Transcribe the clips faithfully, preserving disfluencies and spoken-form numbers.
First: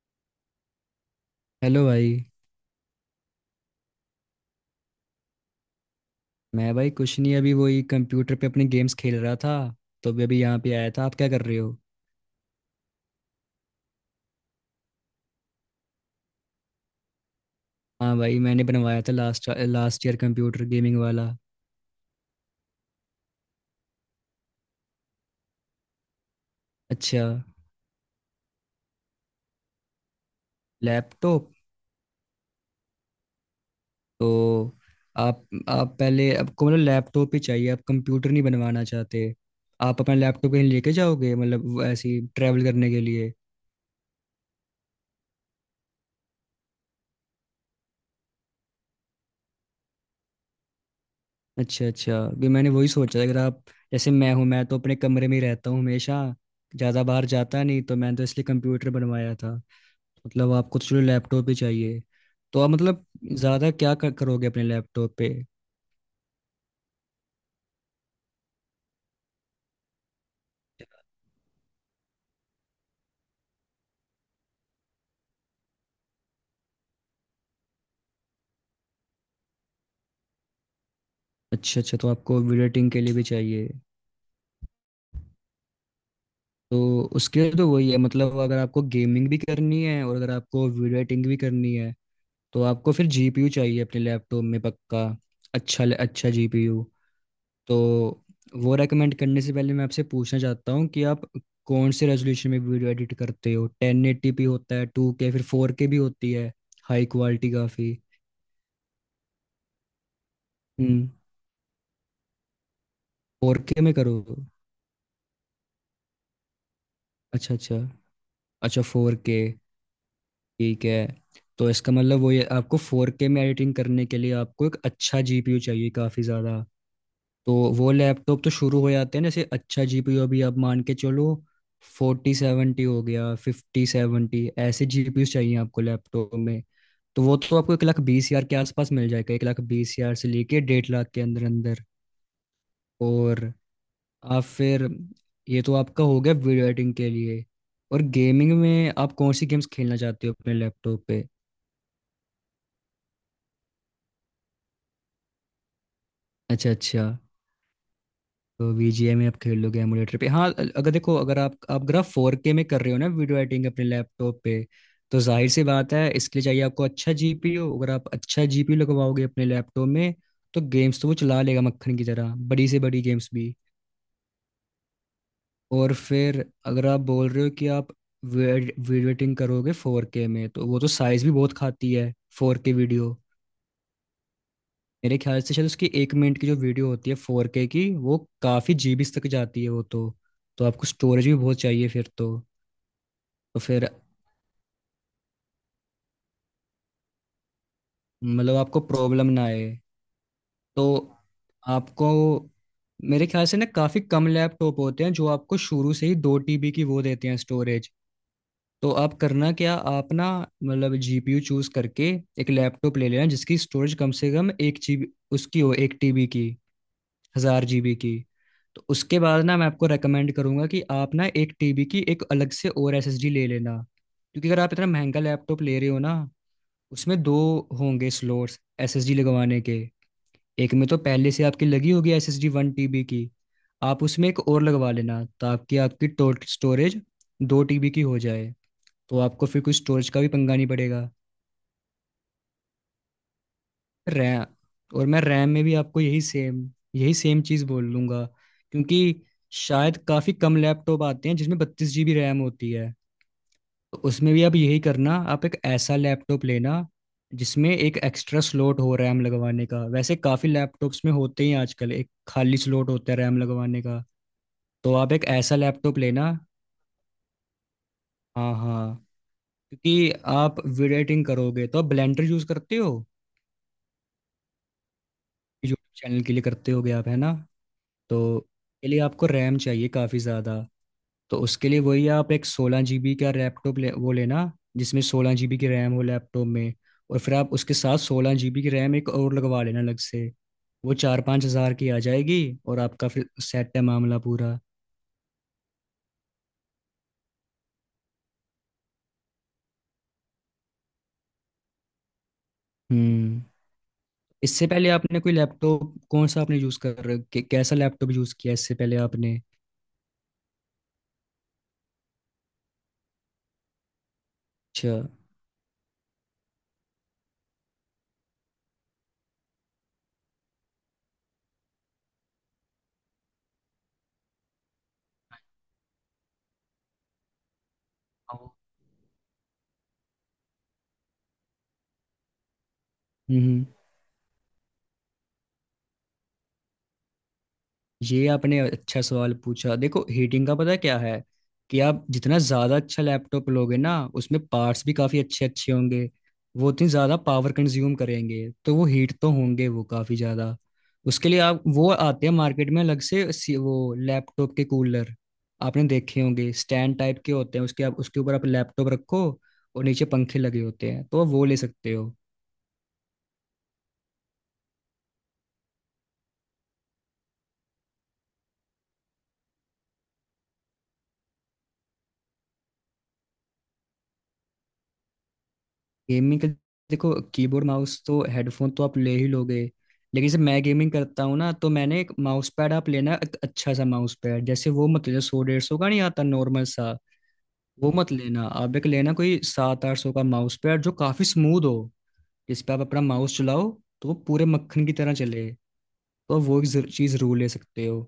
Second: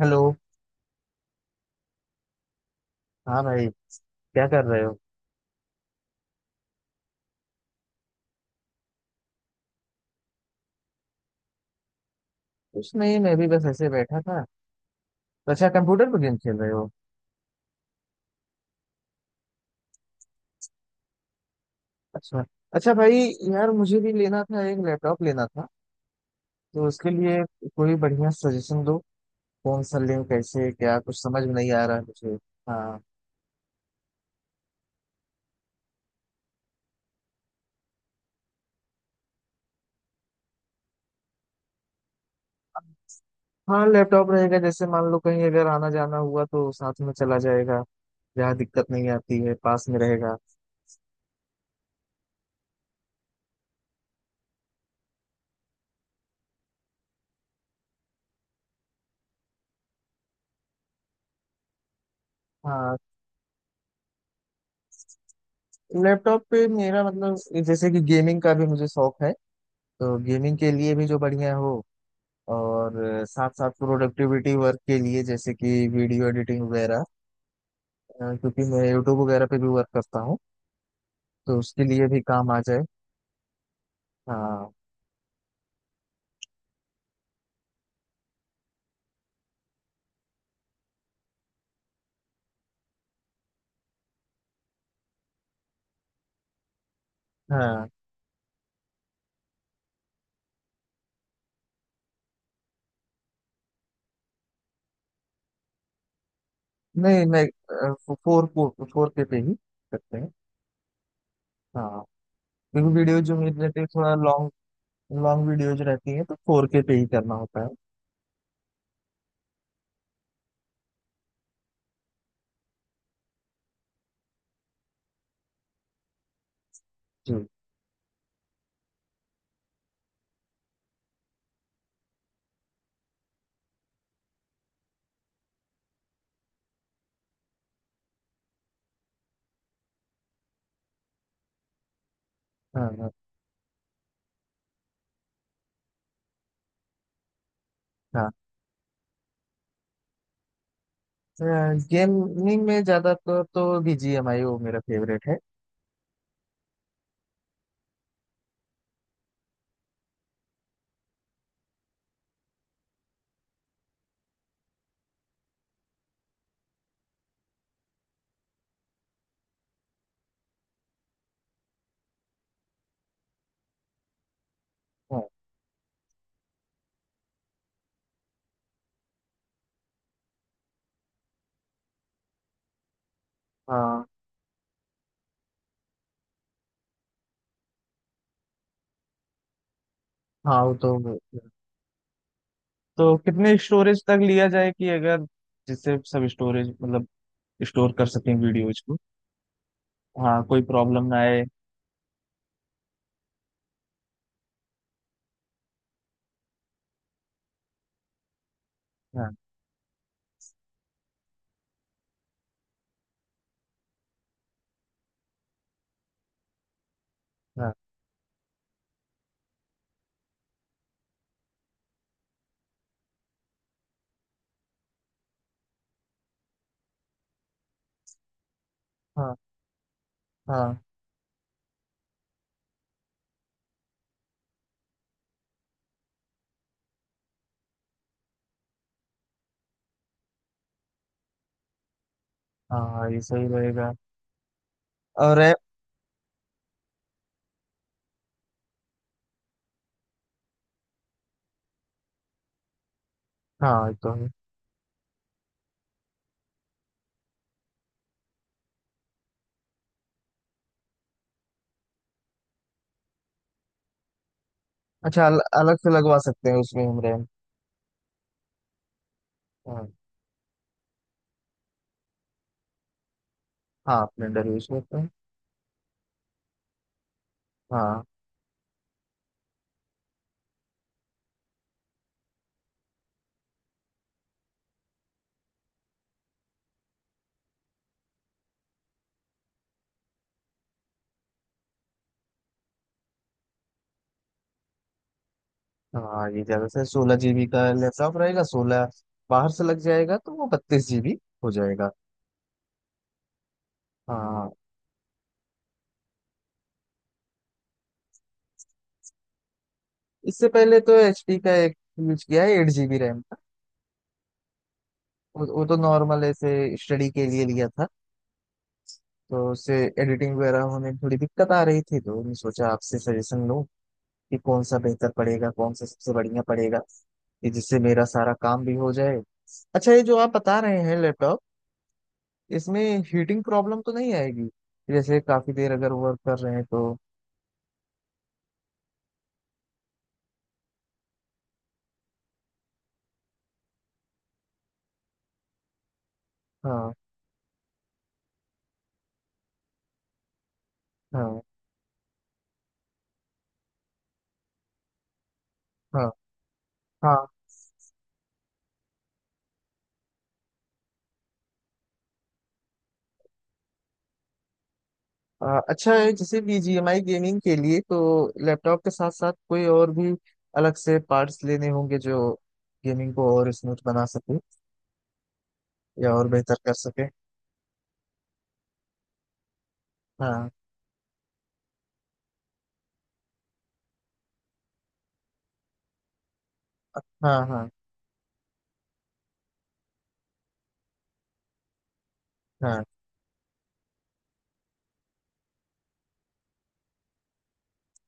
Hello. Hello भाई। हाँ भाई, क्या कर रहे हो? मैं भाई कुछ नहीं, अभी वही कंप्यूटर पे अपने गेम्स खेल रहा था, तो अभी अभी यहाँ पे आया था। आप क्या कर रहे हो? कुछ नहीं, मैं भी बस ऐसे बैठा था। तो अच्छा, कंप्यूटर पर गेम खेल रहे हो। हाँ भाई, मैंने बनवाया था last last year, computer gaming वाला। अच्छा। अच्छा भाई, यार मुझे भी लेना था, एक लैपटॉप लेना था। तो उसके अच्छा लिए कोई बढ़िया सजेशन दो। कौन सा लें, कैसे क्या, कुछ समझ लैपटॉप। में नहीं आ रहा है मुझे। हाँ। तो आप आप पहले, आपको मतलब लैपटॉप ही चाहिए? आप कंप्यूटर नहीं बनवाना चाहते? आप अपना लैपटॉप कहीं लेके जाओगे मतलब, वो ऐसे ही ट्रैवल करने के लिए? हाँ लैपटॉप रहेगा, जैसे मान लो कहीं अगर आना जाना हुआ तो साथ में चला जाएगा। जहाँ दिक्कत नहीं आती है, पास में रहेगा। अच्छा अच्छा, भी मैंने वही सोचा। अगर आप, जैसे मैं हूँ, मैं तो अपने कमरे में ही रहता हूँ हमेशा, ज़्यादा बाहर जाता नहीं, तो मैंने तो इसलिए कंप्यूटर बनवाया था। मतलब आपको तो चलो लैपटॉप ही चाहिए। तो आप हाँ। मतलब ज़्यादा क्या कर, करोगे अपने लैपटॉप पे? लैपटॉप पे मेरा मतलब, जैसे कि गेमिंग का भी मुझे शौक है, तो गेमिंग के लिए भी जो बढ़िया हो। और साथ साथ प्रोडक्टिविटी वर्क के लिए, जैसे कि वीडियो एडिटिंग वगैरह। अ, क्योंकि मैं यूट्यूब वगैरह पे भी वर्क करता हूँ, तो अच्छा उसके अच्छा, लिए तो भी आपको काम आ वीडियो जाए। एडिटिंग के लिए भी चाहिए? हाँ। तो उसके लिए तो वही है मतलब, अगर आपको गेमिंग भी करनी है और अगर आपको वीडियो एडिटिंग भी करनी है, तो आपको फिर जीपीयू चाहिए अपने लैपटॉप में पक्का। अच्छा अच्छा, जीपीयू। तो हाँ, वो रेकमेंड करने से पहले मैं आपसे पूछना चाहता हूँ कि आप कौन से रेजोल्यूशन में वीडियो एडिट करते हो? टेन एटी पी होता है, टू के, फिर फोर के भी होती है, हाई नहीं मैं क्वालिटी काफ़ी। फोर फोर फोर के पे ही करते हैं। हम्म। हाँ, क्योंकि वीडियो जो फोर मेरी रहती के है में थोड़ा करो? लॉन्ग, लॉन्ग वीडियोज रहती है, तो फोर के पे ही करना अच्छा होता है। अच्छा। अच्छा, फोर के। ठीक है। तो इसका मतलब वो ये, आपको फोर के में एडिटिंग करने के लिए आपको एक अच्छा जीपीयू चाहिए काफ़ी ज़्यादा। जी। तो वो लैपटॉप तो शुरू हो जाते हैं ना, जैसे अच्छा जीपीयू, अभी आप मान के चलो फोर्टी सेवेंटी हो गया, फिफ्टी सेवेंटी, ऐसे जीपीयू चाहिए आपको लैपटॉप में। तो वो तो आपको एक लाख बीस हजार के आसपास मिल जाएगा, एक लाख बीस हजार से लेके डेढ़ लाख के अंदर अंदर। हाँ। हाँ। और आप फिर, ये तो आपका हो गया वीडियो एडिटिंग के लिए। और हाँ, गेमिंग में आप कौन सी गेम्स खेलना चाहते हो अपने लैपटॉप पे? गेमिंग में ज्यादातर तो बीजीएमआई, वो मेरा फेवरेट है। अच्छा अच्छा, तो V G A में आप खेल लोगे एमुलेटर पे? हाँ, अगर देखो, अगर आप आप अगर आप फोर के में कर रहे हो ना वीडियो एडिटिंग अपने लैपटॉप पे, तो जाहिर सी बात है, इसके लिए चाहिए आपको अच्छा जीपीयू। अगर आप अच्छा जीपीयू लगवाओगे अपने लैपटॉप में, तो गेम्स तो वो चला लेगा मक्खन की तरह, बड़ी से बड़ी गेम्स भी। हाँ। और फिर अगर आप बोल रहे हो कि आप वीडियो एडिटिंग करोगे फोर के में, तो वो तो साइज भी बहुत खाती है, फोर के वीडियो। हाँ। मेरे ख्याल से शायद उसकी एक मिनट की जो वीडियो होती है फोर के की, वो काफ़ी जीबीज तक जाती है वो तो। हाँ, तो वो आपको तो। स्टोरेज भी बहुत चाहिए फिर तो। तो कितने तो फिर स्टोरेज तक लिया जाए कि अगर, जिससे सब स्टोरेज मतलब स्टोर कर सकें मतलब वीडियोज आपको को। प्रॉब्लम ना आए। हाँ, कोई तो प्रॉब्लम ना आए। आपको, मेरे ख्याल से ना, काफ़ी कम लैपटॉप होते हैं जो आपको शुरू से ही दो टीबी की वो देते हैं स्टोरेज। तो आप हाँ। करना क्या, आप ना मतलब जीपीयू चूज करके एक लैपटॉप ले लेना जिसकी स्टोरेज कम से कम एक जीबी, उसकी हो एक टीबी की, हजार हाँ। जीबी की। तो उसके बाद ना, मैं आपको रेकमेंड करूंगा कि आप ना एक टीबी की एक अलग से और एसएसडी ले लेना। क्योंकि अगर आप इतना महंगा लैपटॉप ले रहे हो ना, उसमें दो होंगे स्लोट्स एसएसडी हाँ, लगवाने के। एक हाँ, में तो पहले से आपकी लगी होगी एसएसडी वन टीबी की। आप उसमें एक और लगवा लेना ताकि आपकी टोटल स्टोरेज दो टीबी की हो जाए। तो आपको फिर कुछ स्टोरेज का भी पंगा नहीं पड़ेगा। हाँ, हाँ, ये सही रहेगा। रैम, और मैं और रैम रैम। में भी आपको यही सेम यही सेम चीज़ बोल लूँगा। क्योंकि शायद काफ़ी कम लैपटॉप आते हैं जिसमें बत्तीस जीबी रैम होती है। हाँ, ये तो तो है। उसमें भी आप यही करना, आप एक ऐसा लैपटॉप लेना जिसमें एक एक्स्ट्रा स्लॉट हो रैम लगवाने का। वैसे काफ़ी लैपटॉप्स में होते ही हैं आजकल, एक खाली स्लॉट होता है रैम लगवाने का। तो आप एक अच्छा, अल, ऐसा अलग से लैपटॉप लगवा लेना। सकते हैं उसमें हम रैम? हाँ हाँ। हाँ। क्योंकि आप वीडियो एडिटिंग करोगे तो आप ब्लेंडर यूज़ करते हो, हाँ, स्प्लेंडर यूज करते हैं। यूट्यूब चैनल के लिए करते होगे आप, है ना? हाँ। तो के लिए आपको रैम चाहिए काफ़ी ज़्यादा। तो उसके लिए वही, आप एक सोलह जीबी का लैपटॉप ले, वो लेना जिसमें सोलह जीबी की रैम हो लैपटॉप में, और फिर आप उसके साथ सोलह जीबी की रैम एक और लगवा लेना अलग से। वो चार पाँच हज़ार की आ जाएगी। और आपका फिर सेट है मामला पूरा। हाँ, ये ज्यादा से सोलह जीबी का लैपटॉप रहेगा, सोलह बाहर से लग जाएगा तो वो बत्तीस जीबी हो जाएगा। हम्म। हाँ। इससे पहले आपने कोई लैपटॉप, कौन सा आपने यूज़ कर कै- कैसा लैपटॉप यूज़ किया इससे पहले आपने? इससे पहले तो एचपी का एक यूज किया है, एट जीबी रैम। अच्छा। वो, वो तो नॉर्मल ऐसे स्टडी के लिए लिया था, तो उससे एडिटिंग वगैरह होने में थोड़ी दिक्कत आ रही थी, तो मैंने सोचा आपसे सजेशन लूं कि कौन सा बेहतर पड़ेगा, कौन सा सबसे बढ़िया पड़ेगा कि जिससे मेरा सारा काम भी हो जाए। अच्छा, ये जो आप बता रहे हैं लैपटॉप, इसमें हीटिंग हम्म, प्रॉब्लम तो नहीं आएगी? जैसे काफी देर अगर वर्क कर रहे हैं तो। ये आपने अच्छा सवाल पूछा। देखो हीटिंग का पता क्या है, कि आप जितना ज़्यादा अच्छा लैपटॉप लोगे ना, उसमें पार्ट्स भी काफ़ी अच्छे अच्छे होंगे, वो उतनी हाँ। ज़्यादा पावर कंज्यूम करेंगे, तो वो हीट तो होंगे वो काफ़ी ज़्यादा। उसके लिए हाँ। आप, वो आते हैं मार्केट में अलग से सी- वो लैपटॉप के कूलर, आपने हाँ। देखे होंगे, स्टैंड हाँ टाइप के होते हैं उसके, आप उसके ऊपर आप लैपटॉप रखो और नीचे पंखे लगे होते हैं, तो आप वो ले सकते हो। आ, अच्छा है, जैसे बीजीएमआई गेमिंग के लिए तो लैपटॉप के साथ साथ कोई और भी अलग से पार्ट्स लेने होंगे जो गेमिंग को और स्मूथ बना सके या और गेमिंग का, बेहतर कर सके? देखो, कीबोर्ड, माउस तो, हेडफोन तो आप ले ही लोगे। लेकिन जब हाँ मैं गेमिंग करता हूँ ना, तो मैंने एक माउस पैड, आप लेना एक अच्छा सा माउस पैड। जैसे वो मत लेना, सौ डेढ़ सौ का नहीं आता नॉर्मल सा, हाँ हाँ। वो मत लेना। आप एक लेना कोई सात आठ सौ का माउस पैड जो काफी स्मूथ हो, जिस पे आप हाँ। अपना माउस चलाओ, तो वो पूरे मक्खन की तरह चले। तो वो एक चीज जरूर ले सकते हो।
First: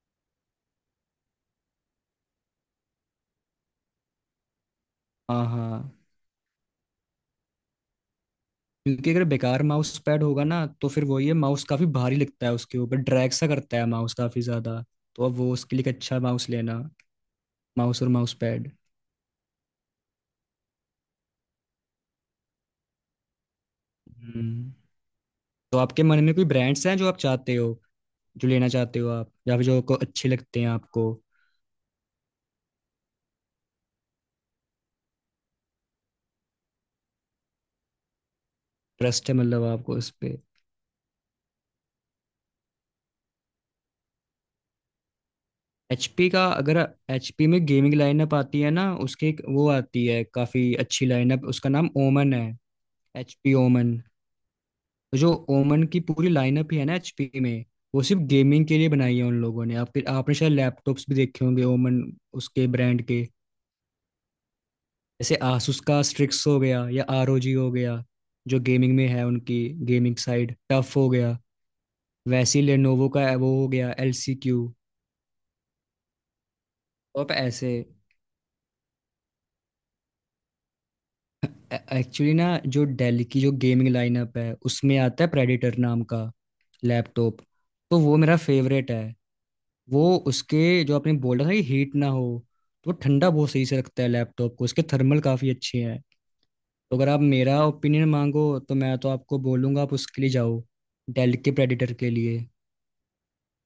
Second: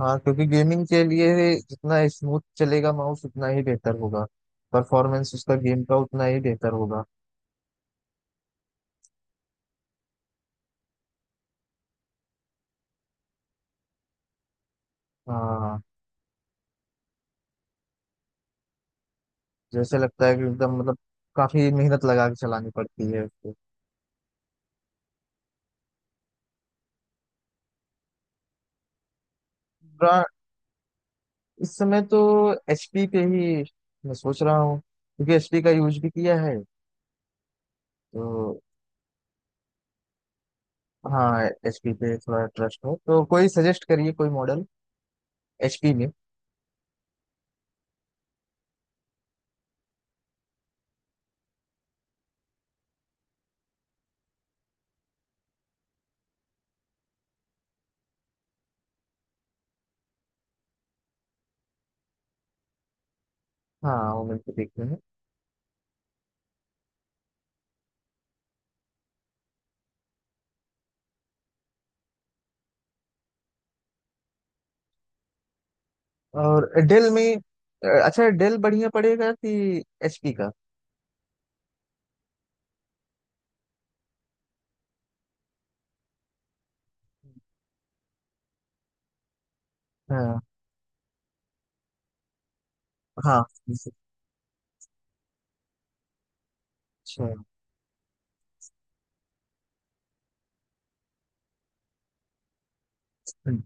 हाँ, क्योंकि गेमिंग के लिए जितना स्मूथ चलेगा माउस, उतना ही बेहतर होगा, परफॉर्मेंस हाँ उसका गेम का हाँ। उतना ही बेहतर होगा। क्योंकि अगर बेकार माउस पैड होगा ना, तो फिर वही है, माउस काफी भारी लगता है, उसके ऊपर ड्रैग सा करता है माउस काफी ज्यादा। तो अब वो उसके हाँ, लिए एक अच्छा माउस लेना, माउस और माउस पैड। जैसे लगता है कि एकदम मतलब काफी मेहनत लगा के चलानी पड़ती है। हम्म। तो आपके मन में कोई ब्रांड्स हैं जो आप चाहते हो, जो लेना चाहते हो आप, या फिर जो आपको उसको, अच्छे लगते हैं, आपको इस समय तो एचपी पे ही मैं सोच रहा हूँ, क्योंकि एचपी का यूज भी किया है, तो। ट्रस्ट है मतलब आपको उस पे? हाँ, एचपी पे थोड़ा ट्रस्ट है, तो कोई सजेस्ट करिए कोई मॉडल एचपी में। एचपी का, अगर एचपी में गेमिंग लाइनअप आती है ना उसके, एक वो आती है काफी अच्छी लाइनअप, उसका नाम ओमन है, एचपी ओमन। तो जो ओमन की पूरी लाइनअप ही है ना एचपी में, वो सिर्फ गेमिंग के लिए बनाई है उन लोगों ने। आपके आपने शायद लैपटॉप्स भी देखे होंगे ओमन उसके ब्रांड के। हाँ, वो मिलकर देखते हैं। जैसे आसूस का स्ट्रिक्स हो गया, या आरओजी हो गया, जो गेमिंग में है उनकी, गेमिंग साइड टफ हो गया। वैसे ही लेनोवो का वो हो गया एलसीक्यू। और डेल तो आप में ऐसे, अ, अच्छा, डेल बढ़िया पड़ेगा कि एचपी का? एक्चुअली ना, जो डेल की जो गेमिंग लाइनअप है, उसमें आता है प्रेडिटर नाम का लैपटॉप, तो वो मेरा फेवरेट है। वो, हाँ। उसके जो आपने बोला था कि हीट ना हो, तो वो ठंडा हाँ बहुत सही से रखता है लैपटॉप को, उसके थर्मल काफ़ी अच्छे हैं। तो अगर आप अच्छा। मेरा ओपिनियन मांगो, तो मैं तो आपको बोलूँगा आप उसके लिए जाओ, डेल के प्रेडिटर के लिए। हम्म।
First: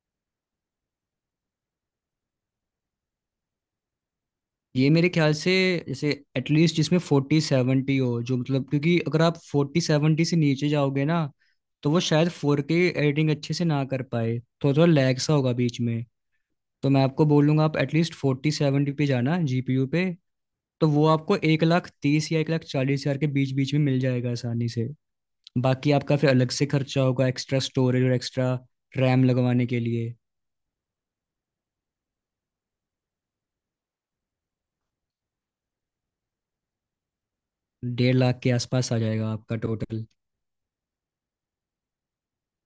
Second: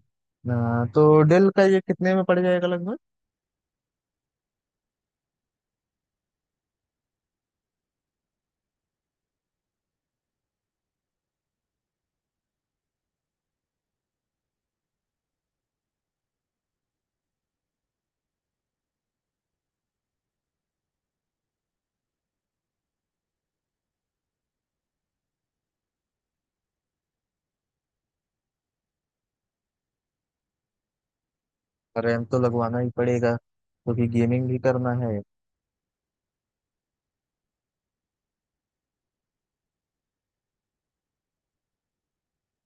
अ, तो डेल का ये कितने में पड़ जाएगा लगभग? ये मेरे ख्याल से, जैसे एटलीस्ट जिसमें फोर्टी सेवेंटी हो, जो मतलब, क्योंकि अगर आप फोर्टी सेवेंटी से नीचे जाओगे ना, तो वो शायद फोर के एडिटिंग अच्छे से ना कर पाए, थोड़ा थोड़ा लैग सा होगा बीच में। तो मैं आपको बोलूँगा, आप एटलीस्ट फोर्टी सेवेंटी पे जाना जीपीयू पे। तो वो आपको एक लाख तीस या एक लाख चालीस हजार के बीच बीच में मिल जाएगा आसानी से। बाकी आपका फिर अलग से खर्चा होगा एक्स्ट्रा स्टोरेज और एक्स्ट्रा रैम लगवाने के लिए। रैम तो लगवाना ही पड़ेगा, क्योंकि गेमिंग भी करना है। डेढ़ लाख के आसपास आ जाएगा आपका टोटल।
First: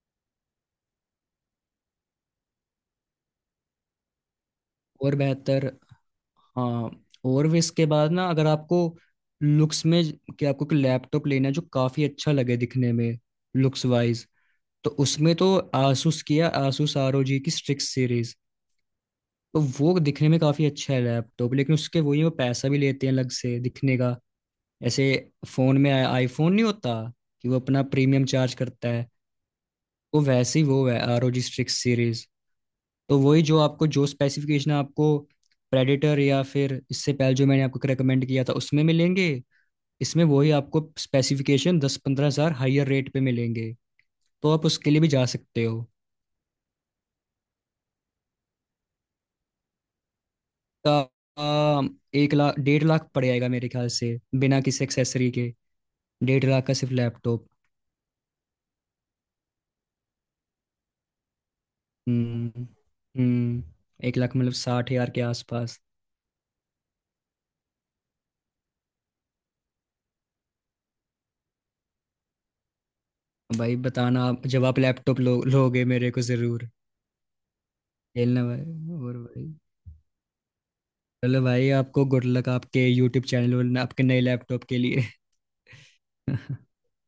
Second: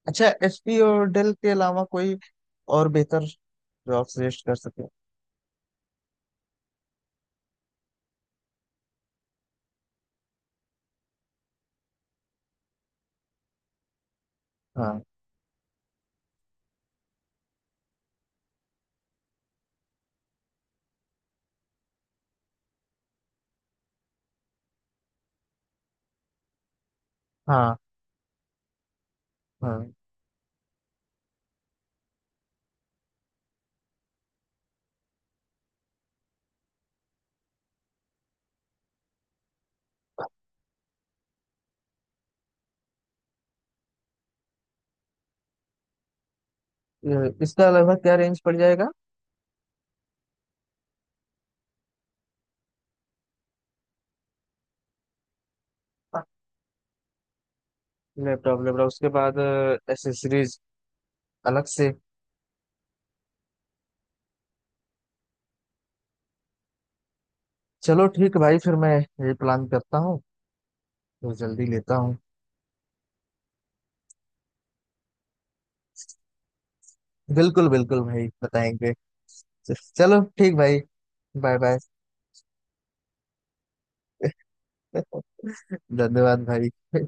अच्छा, एचपी और डेल के अलावा कोई और बेहतर जो आप सजेस्ट कर सके? और बेहतर? हाँ, और भी। इसके बाद ना, अगर आपको लुक्स में, कि आपको कोई लैपटॉप लेना है जो काफ़ी अच्छा लगे दिखने में, लुक्स वाइज, तो हाँ उसमें तो आसूस, किया आसूस आर ओ जी की स्ट्रिक्स सीरीज। तो वो दिखने में काफ़ी अच्छा है लैपटॉप, लेकिन उसके वही वो पैसा भी लेते हैं अलग से दिखने का। ऐसे फोन में आईफोन नहीं होता, कि वो हाँ अपना प्रीमियम चार्ज करता है, हाँ। वो वैसे ही वो है आर ओ जी स्ट्रिक्स सीरीज। तो वही जो आपको, जो स्पेसिफिकेशन आपको प्रेडेटर या फिर इससे पहले जो मैंने आपको रिकमेंड किया था उसमें मिलेंगे, इसमें वही आपको स्पेसिफिकेशन दस पंद्रह हज़ार हाइयर रेट पे मिलेंगे। तो आप उसके लिए भी जा सकते हो। ये- इसका लगभग क्या रेंज पड़ जाएगा? का, आ, एक लाख डेढ़ लाख पड़ जाएगा मेरे ख्याल से, बिना किसी एक्सेसरी के, डेढ़ लाख का सिर्फ लैपटॉप। लैपटॉप, लैपटॉप उसके बाद एसेसरीज अलग से। हम्म। हम्म। एक लाख मतलब, साठ हजार के आसपास। चलो ठीक भाई, फिर मैं ये प्लान करता हूँ, तो जल्दी लेता हूँ। भाई बताना, आप जब आप लैपटॉप लो लोगे मेरे को जरूर। बिल्कुल बिल्कुल भाई, खेलना बताएंगे। भाई। और भाई, चलो ठीक भाई। चलो बाय भाई, बाय। आपको गुड लक आपके यूट्यूब चैनल और आपके नए लैपटॉप के लिए। धन्यवाद भाई।